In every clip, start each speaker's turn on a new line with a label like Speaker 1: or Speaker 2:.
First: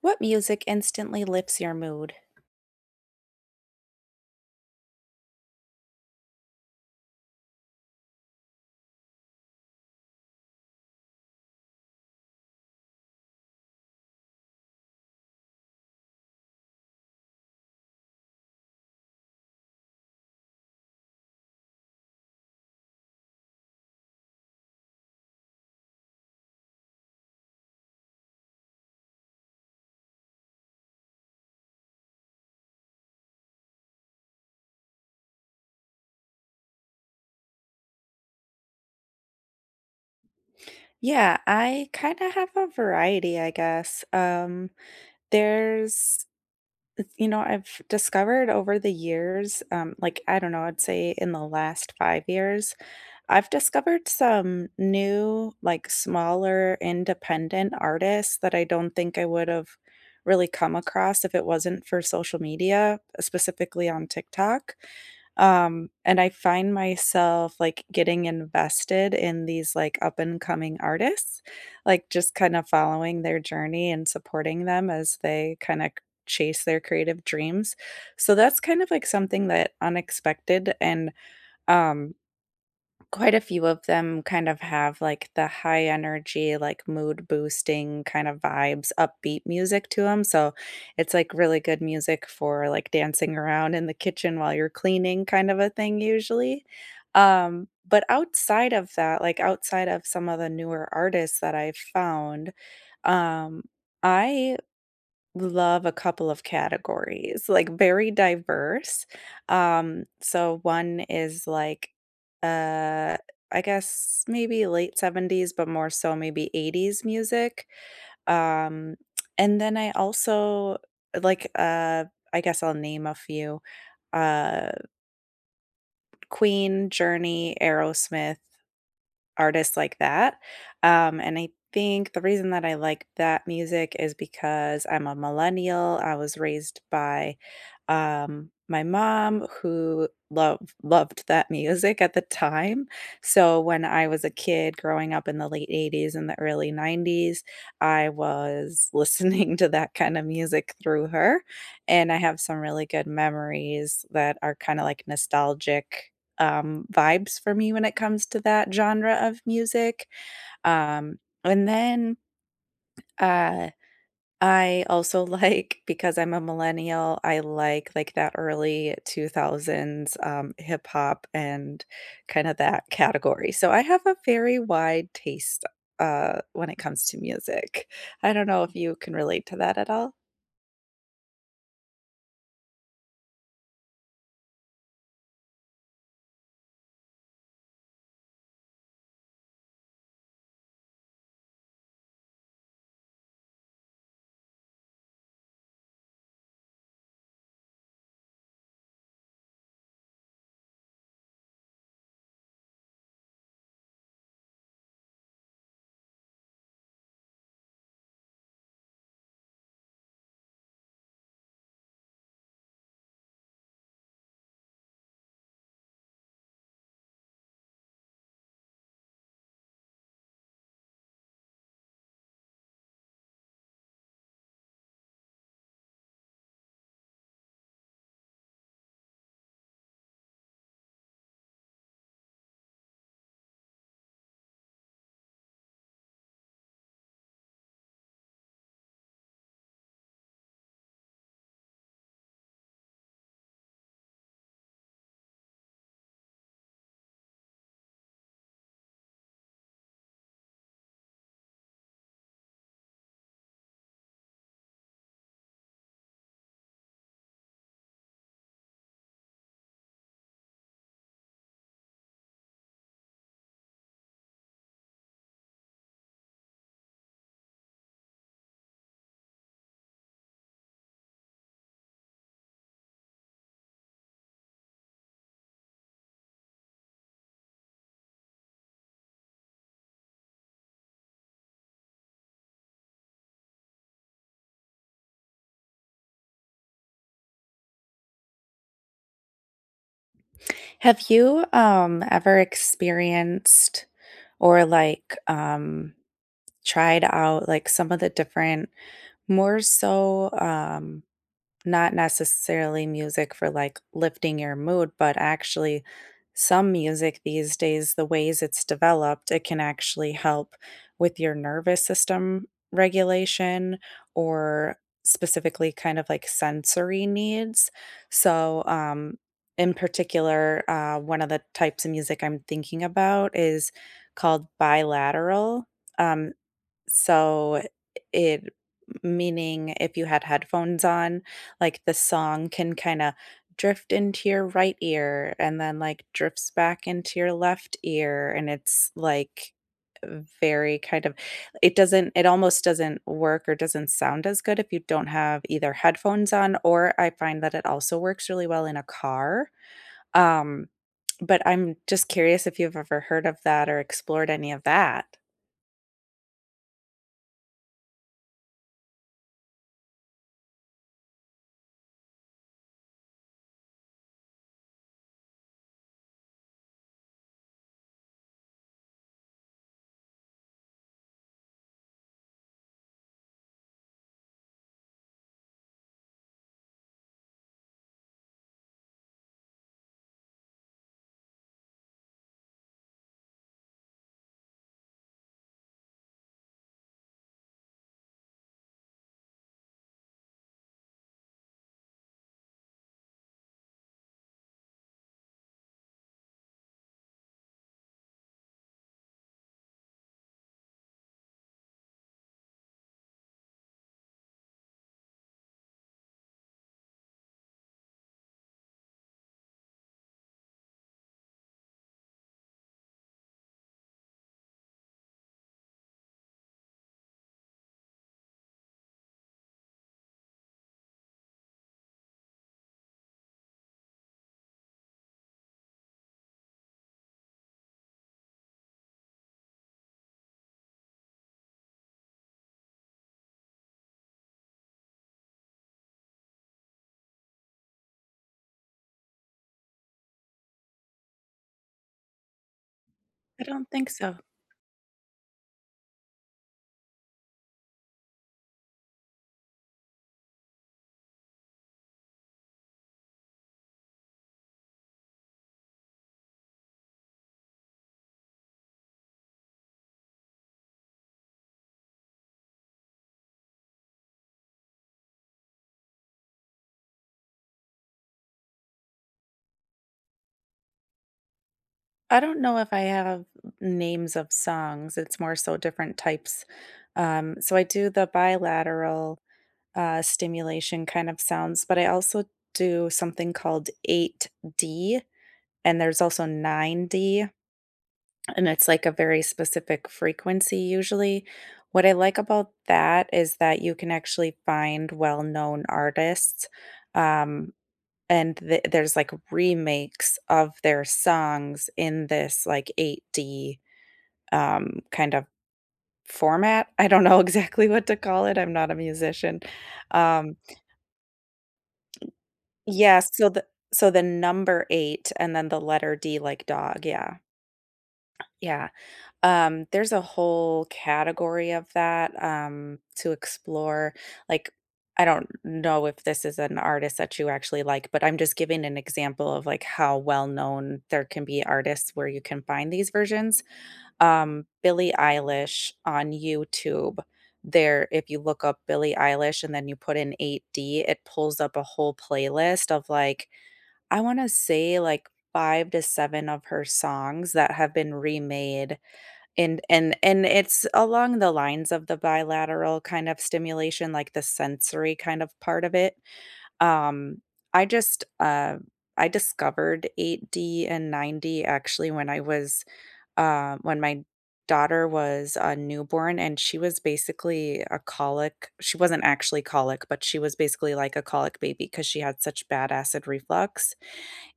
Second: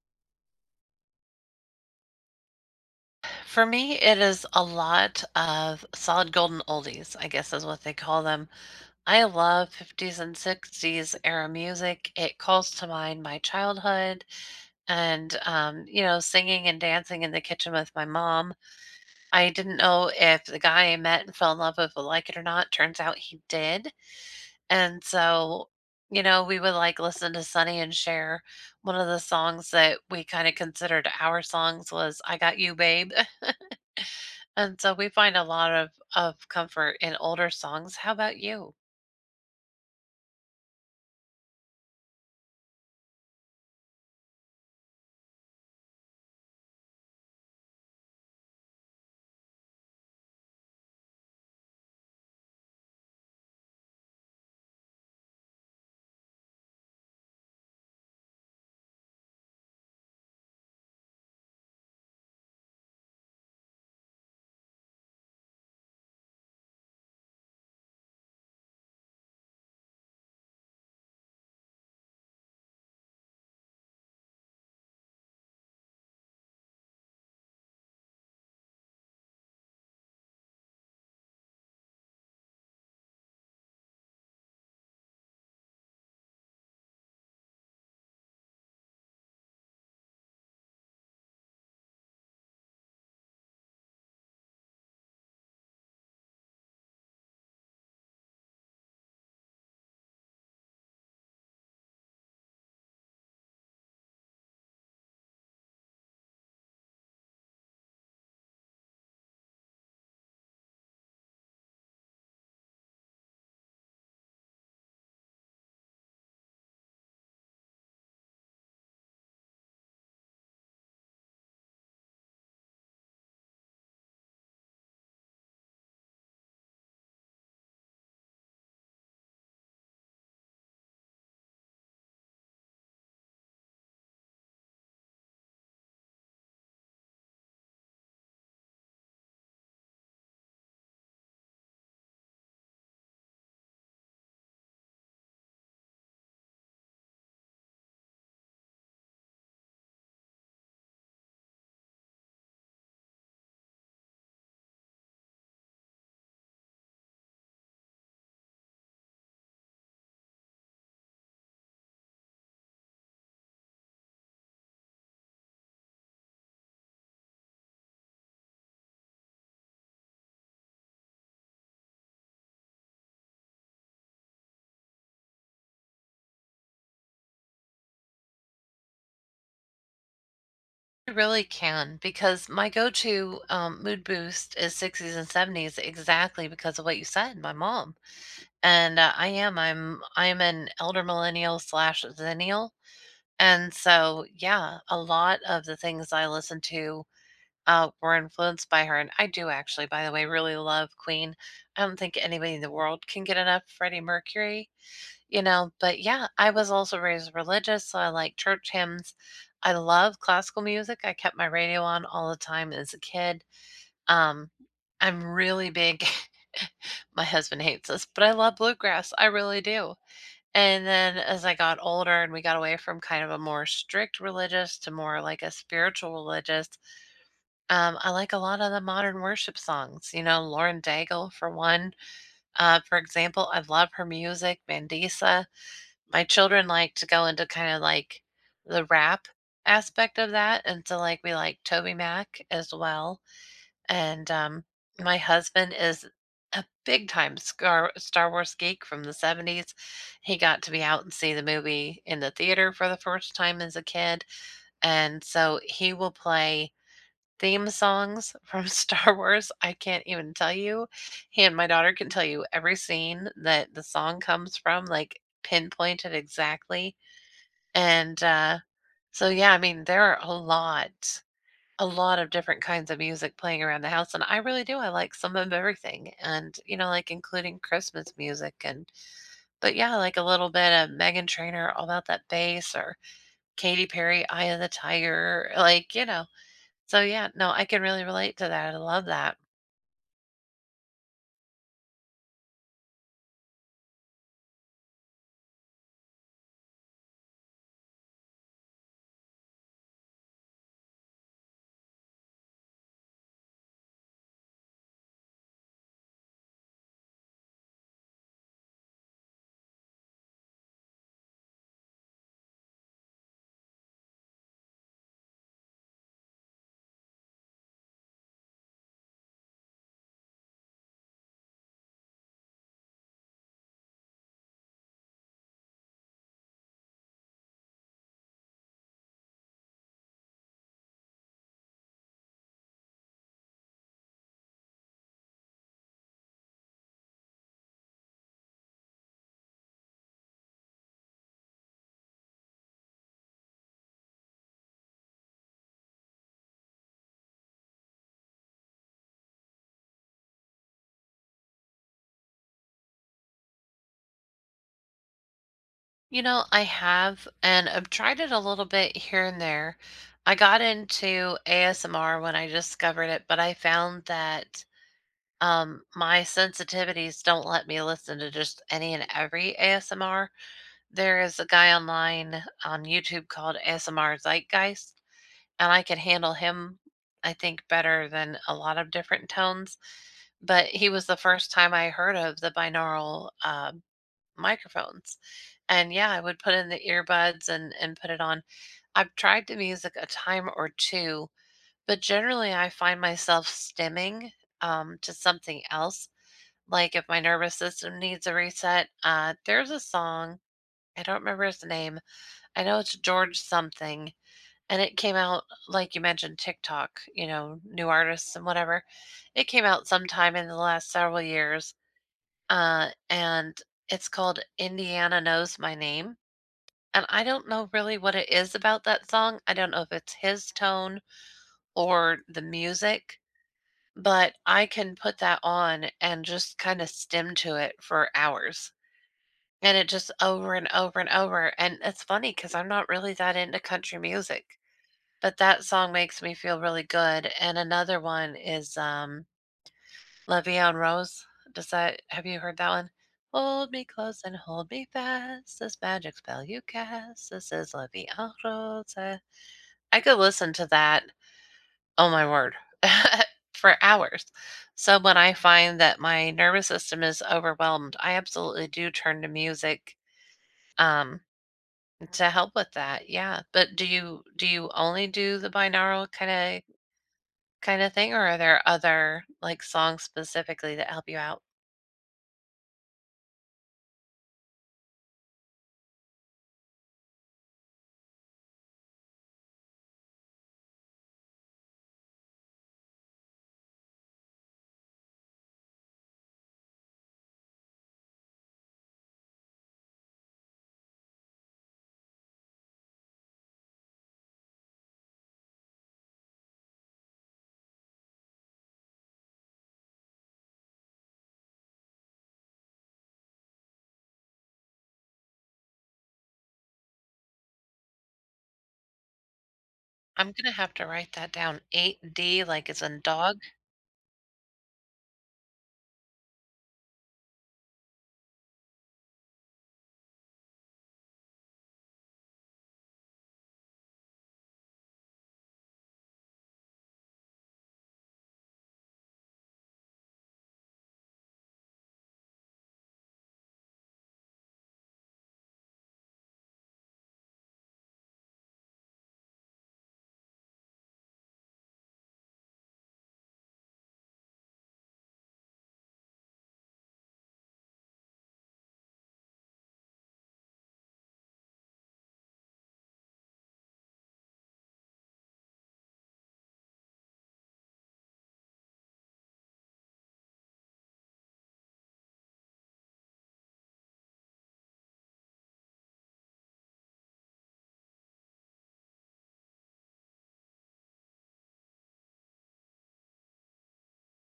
Speaker 1: What music instantly lifts your mood?
Speaker 2: For me, it is a lot of solid golden oldies, I guess is what they call them. I love 50s and 60s era music. It calls to mind my childhood and, singing and dancing in the kitchen with my mom. I didn't know if the guy I met and fell in love with would like it or not. Turns out he did. And so, you know, we would like listen to Sonny and Cher. One of the songs that we kind of considered our songs was I Got You, Babe, and so we find a lot of comfort in older songs. How about you?
Speaker 1: Yeah, I kind of have a variety, I guess. There's, I've discovered over the years. Like, I don't know, I'd say in the last 5 years, I've discovered some new, like, smaller independent artists that I don't think I would have really come across if it wasn't for social media, specifically on TikTok. And I find myself, like, getting invested in these, like, up and coming artists, like, just kinda following their journey and supporting them as they kinda chase their creative dreams. So that's kind of, like, something that unexpected. And, um quite a few of them kind of have, like, the high energy, like, mood boosting kind of vibes, upbeat music to them. So it's, like, really good music for, like, dancing around in the kitchen while you're cleaning kind of a thing usually. But outside of that, like, outside of some of the newer artists that I've found, um, I love a couple of categories, like very diverse. So one is like uh I guess, maybe late 70s, but more so maybe 80s music. Um, and then I also like, I guess I'll name a few. uh Queen, Journey, Aerosmith, artists like that. And I think the reason that I like that music is because I'm a millennial. I was raised by my mom, who loved that music at the time. So when I was a kid growing up in the late 80s and the early 90s, I was listening to that kind of music through her, and I have some really good memories that are kinda like nostalgic, vibes for me when it comes to that genre of music. Um, and then, uh I also like, because I'm a millennial, I like, that early 2000s, hip hop and kinda that category. So I have a very wide taste, when it comes to music. I don't know if you can relate to that at all?
Speaker 2: I really can, because my go-to mood boost is 60s and 70s, exactly because of what you said, my mom. And I am I'm an elder millennial slash zennial, and so yeah, a lot of the things I listen to were influenced by her. And I do actually, by the way, really love Queen. I don't think anybody in the world can get enough Freddie Mercury, you know. But yeah, I was also raised religious, so I like church hymns. I love classical music. I kept my radio on all the time as a kid. Um i'm really big My husband hates this, but I love bluegrass, I really do. And then as I got older and we got away from kind of a more strict religious to more like a spiritual religious, I like a lot of the modern worship songs, you know, Lauren Daigle for one. For example, I love her music. Mandisa. My children like to go into kind of like the rap aspect of that. And so like we like Toby Mac as well. And My husband is a big time Star Wars geek from the 70s. He got to be out and see the movie in the theater for the first time as a kid. And so he will play theme songs from Star Wars. I can't even tell you. He and my daughter can tell you every scene that the song comes from, like pinpointed exactly. And, so yeah, I mean, there are a lot of different kinds of music playing around the house, and I really do, I like some of everything, and, you know, like, including Christmas music. And but yeah, like, a little bit of Meghan Trainor, All About That Bass, or Katy Perry, Eye of the Tiger, like, you know? So yeah, no, I can really relate to that, I love that.
Speaker 1: Have you, ever experienced or, like, tried out, like, some of the different, more so, not necessarily music for, like, lifting your mood, but actually some music these days, the ways it's developed, it can actually help with your nervous system regulation or specifically kind of like sensory needs. So, in particular, one of the types of music I'm thinking about is called bilateral, Um so it meaning if you had headphones on, like, the song can kinda drift into your right ear and then, like, drifts back into your left ear, and it's, like, very kind of it doesn't, it almost doesn't work or doesn't sound as good if you don't have either headphones on, or I find that it also works really well in a car. Um, but I'm just curious if you've ever heard of that or explored any of that.
Speaker 2: You know, I have, and I've tried it a little bit here and there. I got into ASMR when I discovered it, but I found that my sensitivities don't let me listen to just any and every ASMR. There is a guy online on YouTube called ASMR Zeitgeist, and I could handle him, I think, better than a lot of different tones. But he was the first time I heard of the binaural microphones. And yeah, I would put in the earbuds and, put it on. I've tried the music a time or two, but generally I find myself stemming to something else, like, if my nervous system needs a reset, there's a song, I don't remember his name. I know it's George something, and it came out, like you mentioned, TikTok, you know, new artists and whatever. It came out sometime in the last several years, and it's called Indiana Knows My Name. And I don't know really what it is about that song. I don't know if it's his tone or the music, but I can put that on and just kind of stim to it for hours. And it just over and over and over, and it's funny because 'cause I'm not really that into country music, but that song makes me feel really good. And another one is, Levian Rose. Does that, have you heard that one?
Speaker 1: I don't
Speaker 2: "Hold me
Speaker 1: think so.
Speaker 2: close and hold me fast, this magic spell you cast, this is Levian Rose." I could listen to that, oh my word, for hours. So when I find that my nervous system is overwhelmed, I absolutely do turn to music, um to help with that. Yeah, but do you only do the binaural kinda thing, or are there other, like, songs specifically that help you out?
Speaker 1: I don't know if I have names of songs. It's more so different types. So I do the bilateral, stimulation kind of sounds, but I also do something called 8D, and there's also 9D, and it's like a very specific frequency usually. What I like about that is that you can actually find well-known artists, um, and th there's like remakes of their songs in this like 8D, kind of format. I don't know exactly what to call it. I'm not a musician.
Speaker 2: I'm
Speaker 1: Um,
Speaker 2: gonna have to write that down, 8D, like, it's a
Speaker 1: yeah, so
Speaker 2: dog?
Speaker 1: the number 8 and then the letter D like dog, yeah. Yeah. There's a whole category of that, to explore. Like, I don't know if this is an artist that you actually like, but I'm just giving an example of like how well known there can be artists where you can find these versions. Billie Eilish on YouTube. There, if you look up Billie Eilish and then you put in 8D, it pulls up a whole playlist of like, I want to say like five to seven of her songs that have been remade. And it's along the lines of the bilateral kind of stimulation, like the sensory kind of part of it. Um, I just uh I discovered 8D and 9D actually when I was when my daughter was a newborn and she was basically a colic. She wasn't actually colic, but she was basically like a colic baby because she had such bad acid reflux.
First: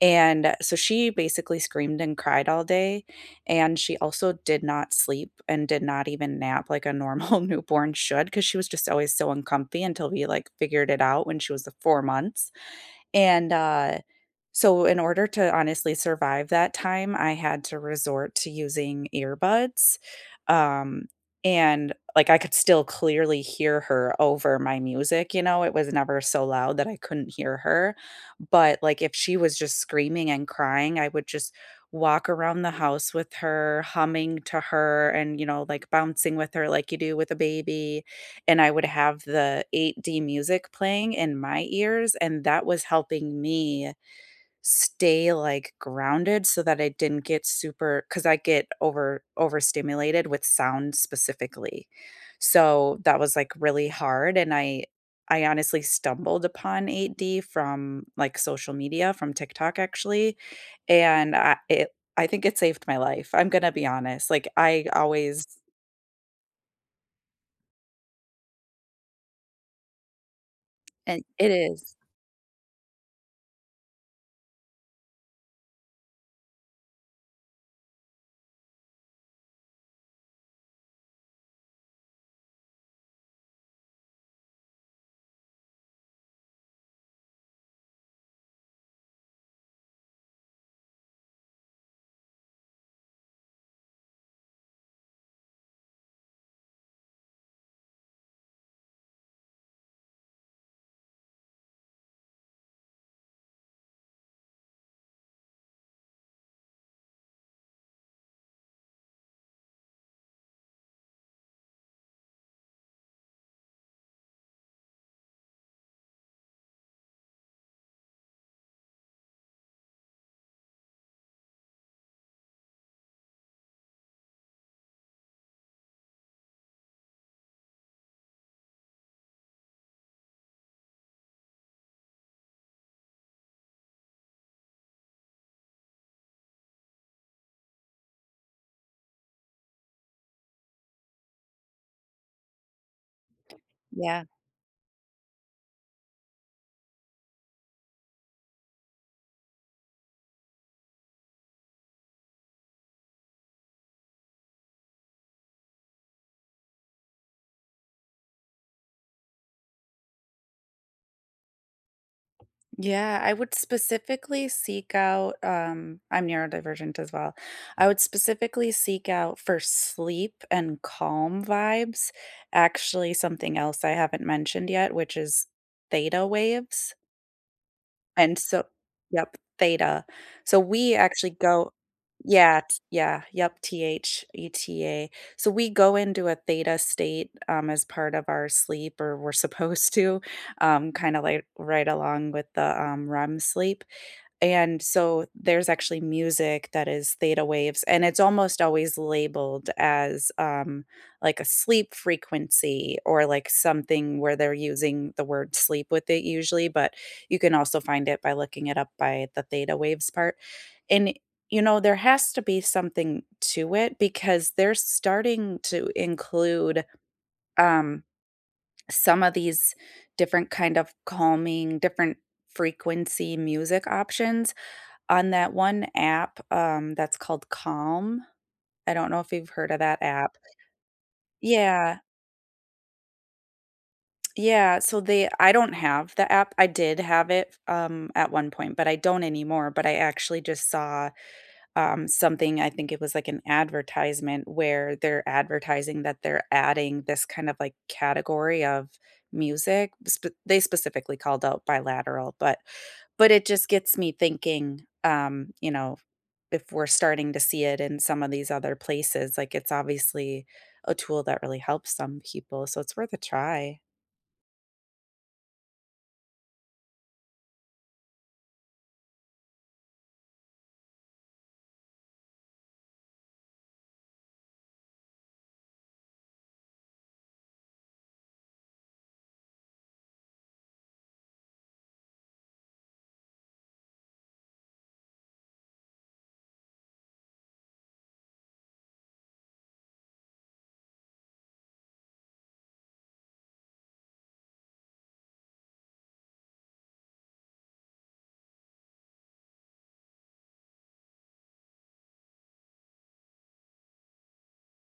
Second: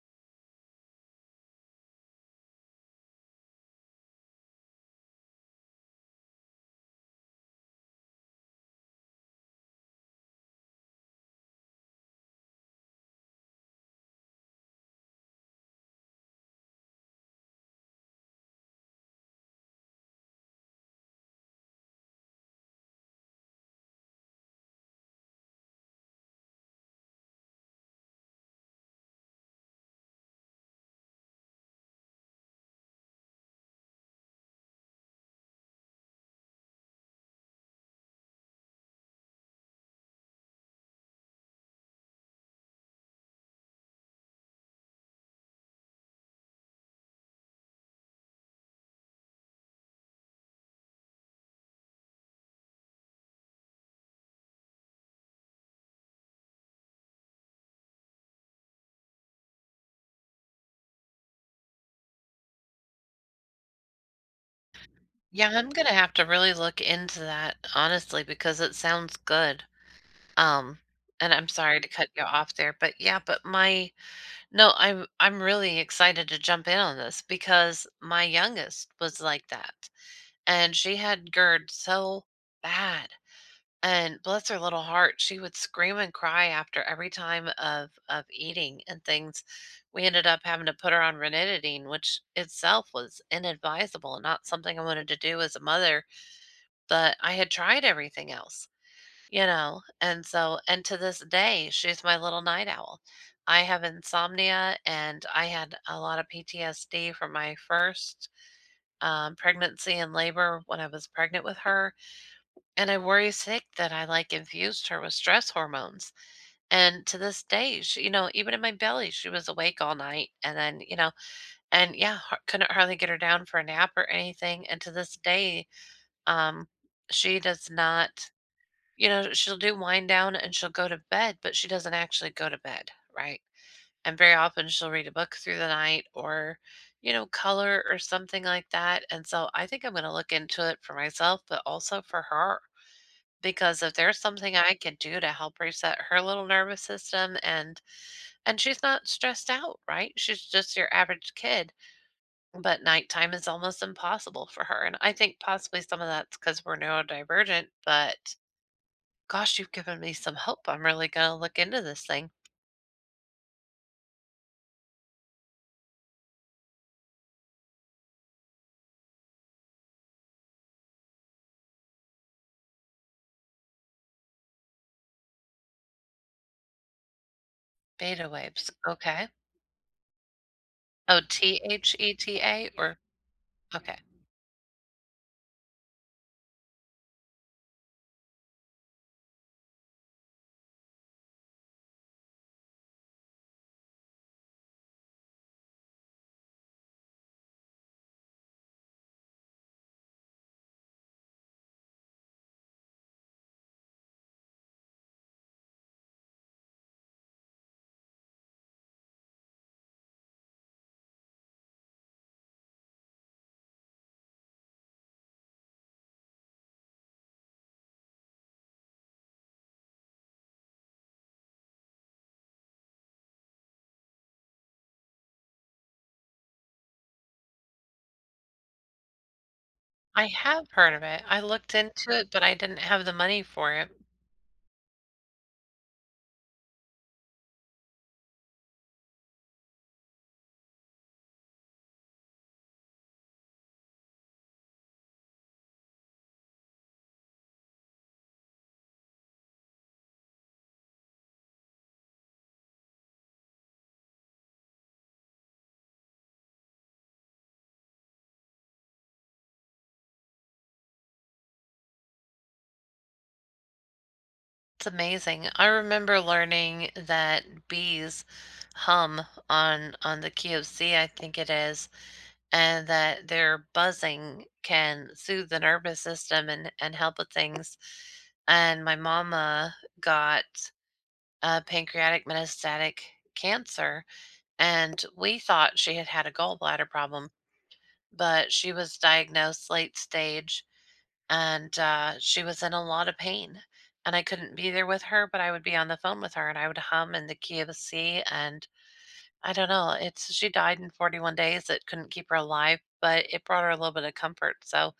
Speaker 1: And so she basically screamed and cried all day. And she also did not sleep and did not even nap like a normal newborn should because she was just always so uncomfy until we like figured it out when she was the 4 months. And so, in order to honestly survive that time, I had to resort to using earbuds, um, and, like, I could still clearly hear her over my music, you know, it was never so loud that I couldn't hear her, but, like, if she was just screaming and crying, I would just walk around the house with her, humming to her and, you know, like, bouncing with her like you do with a baby, and I would have the 8D music playing in my ears, and that was helping me stay, like, grounded so that I didn't get super, because I get over overstimulated with sound specifically. So, that was, like, really hard, and I honestly stumbled upon 8D from, like, social media, from TikTok, actually, and I think it saved my life, I'm gonna be honest, like, I always
Speaker 2: Yeah, I'm gonna have to really look into that, honestly, because it sounds good, um,
Speaker 1: and
Speaker 2: and I'm
Speaker 1: it
Speaker 2: sorry to
Speaker 1: is.
Speaker 2: cut you off there, but yeah, but my no, I'm really excited to jump in on this because my youngest was like that, and she had GERD so bad. And bless her little heart, she would scream and cry after every time of eating and things. We ended up having to put her on ranitidine, which itself was inadvisable and not something I wanted to do as a mother, but I had tried everything else, you know. And so and to this day, she's my little night owl. I have insomnia and I had a lot of PTSD from my first pregnancy and labor when I was pregnant with her, and I worry sick that I like infused her with stress hormones. And to this day, she, you know, even in my belly, she was awake all night. And then, you know, and yeah, couldn't hardly get her down for a nap or anything. And to this day, um, she does not, you know, she'll do wind down and she'll go to bed, but she doesn't actually go to bed, right? And very often she'll read a book through the night or, you know, color or something like that. And so I think I'm going to look into it for myself, but also for her. Because if there's
Speaker 1: Yeah.
Speaker 2: something I could do to help reset her little nervous system, and she's not stressed out, right? She's just your average kid, but nighttime is almost impossible for her. And I think possibly some of that's because we're neurodivergent, but gosh, you've given me some hope. I'm really gonna look into this thing.
Speaker 1: Yeah, I would specifically seek out, I'm neurodivergent as well. I would specifically seek out for sleep and calm vibes, actually, something else I haven't mentioned yet, which is theta waves.
Speaker 2: Beta
Speaker 1: And so
Speaker 2: waves. Okay.
Speaker 1: yep, theta. So we
Speaker 2: Oh,
Speaker 1: actually
Speaker 2: T
Speaker 1: go
Speaker 2: H E T
Speaker 1: yeah,
Speaker 2: A
Speaker 1: t
Speaker 2: or
Speaker 1: yeah, yep,
Speaker 2: okay.
Speaker 1: theta. So we go into a theta state, as part of our sleep, or we're supposed to, kinda like right along with the, REM sleep. And so there's actually music that is theta waves, and it's almost always labeled as like a sleep frequency or like something where they're using the word sleep with it usually, but you can also find it by looking it up by the theta waves part. And you know, there has to be something to it because they're starting to include um, some of these different kind of calming, different frequency music options on that one app, that's called Calm. I don't know if you've heard of that
Speaker 2: I
Speaker 1: app.
Speaker 2: have heard of it. I looked
Speaker 1: Yeah,
Speaker 2: into it, but I didn't have the money for it.
Speaker 1: yeah, so they I don't have the app. I did have it, at one point, but I don't anymore, but I actually just saw, something, I think it was like an advertisement where they're advertising that they're adding this kind of, like, category of music. Sp They specifically called out bilateral, but it just gets me thinking, if we're starting to see it in some of these other places, like, it's obviously a tool that really helps some people, so it's worth a try.
Speaker 2: It's amazing. I remember learning that bees hum on the key of C, I think it is, and that their buzzing can soothe the nervous system and help with things. And my mama got pancreatic metastatic cancer, and we thought she had had a gallbladder problem, but she was diagnosed late stage. And she was in a lot of pain. And I couldn't be there with her, but I would be on the phone with her and I would hum in the key of the sea. And I don't know, it's, she died in 41 days. It couldn't keep her alive, but it brought her a little bit of comfort. So,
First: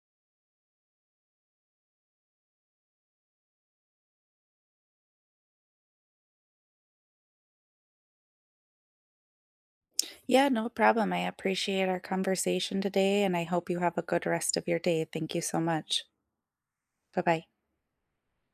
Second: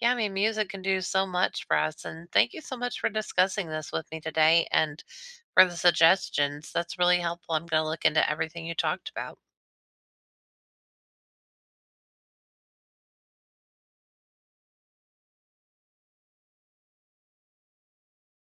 Speaker 2: yeah, I mean, music can do so much for us. And thank you so much for discussing this with me today and for the suggestions. That's really helpful. I'm going to look into everything you talked about.
Speaker 1: Yeah, no problem. I appreciate our conversation today, and I hope you have a good rest of your day. Thank you so much. Bye-bye.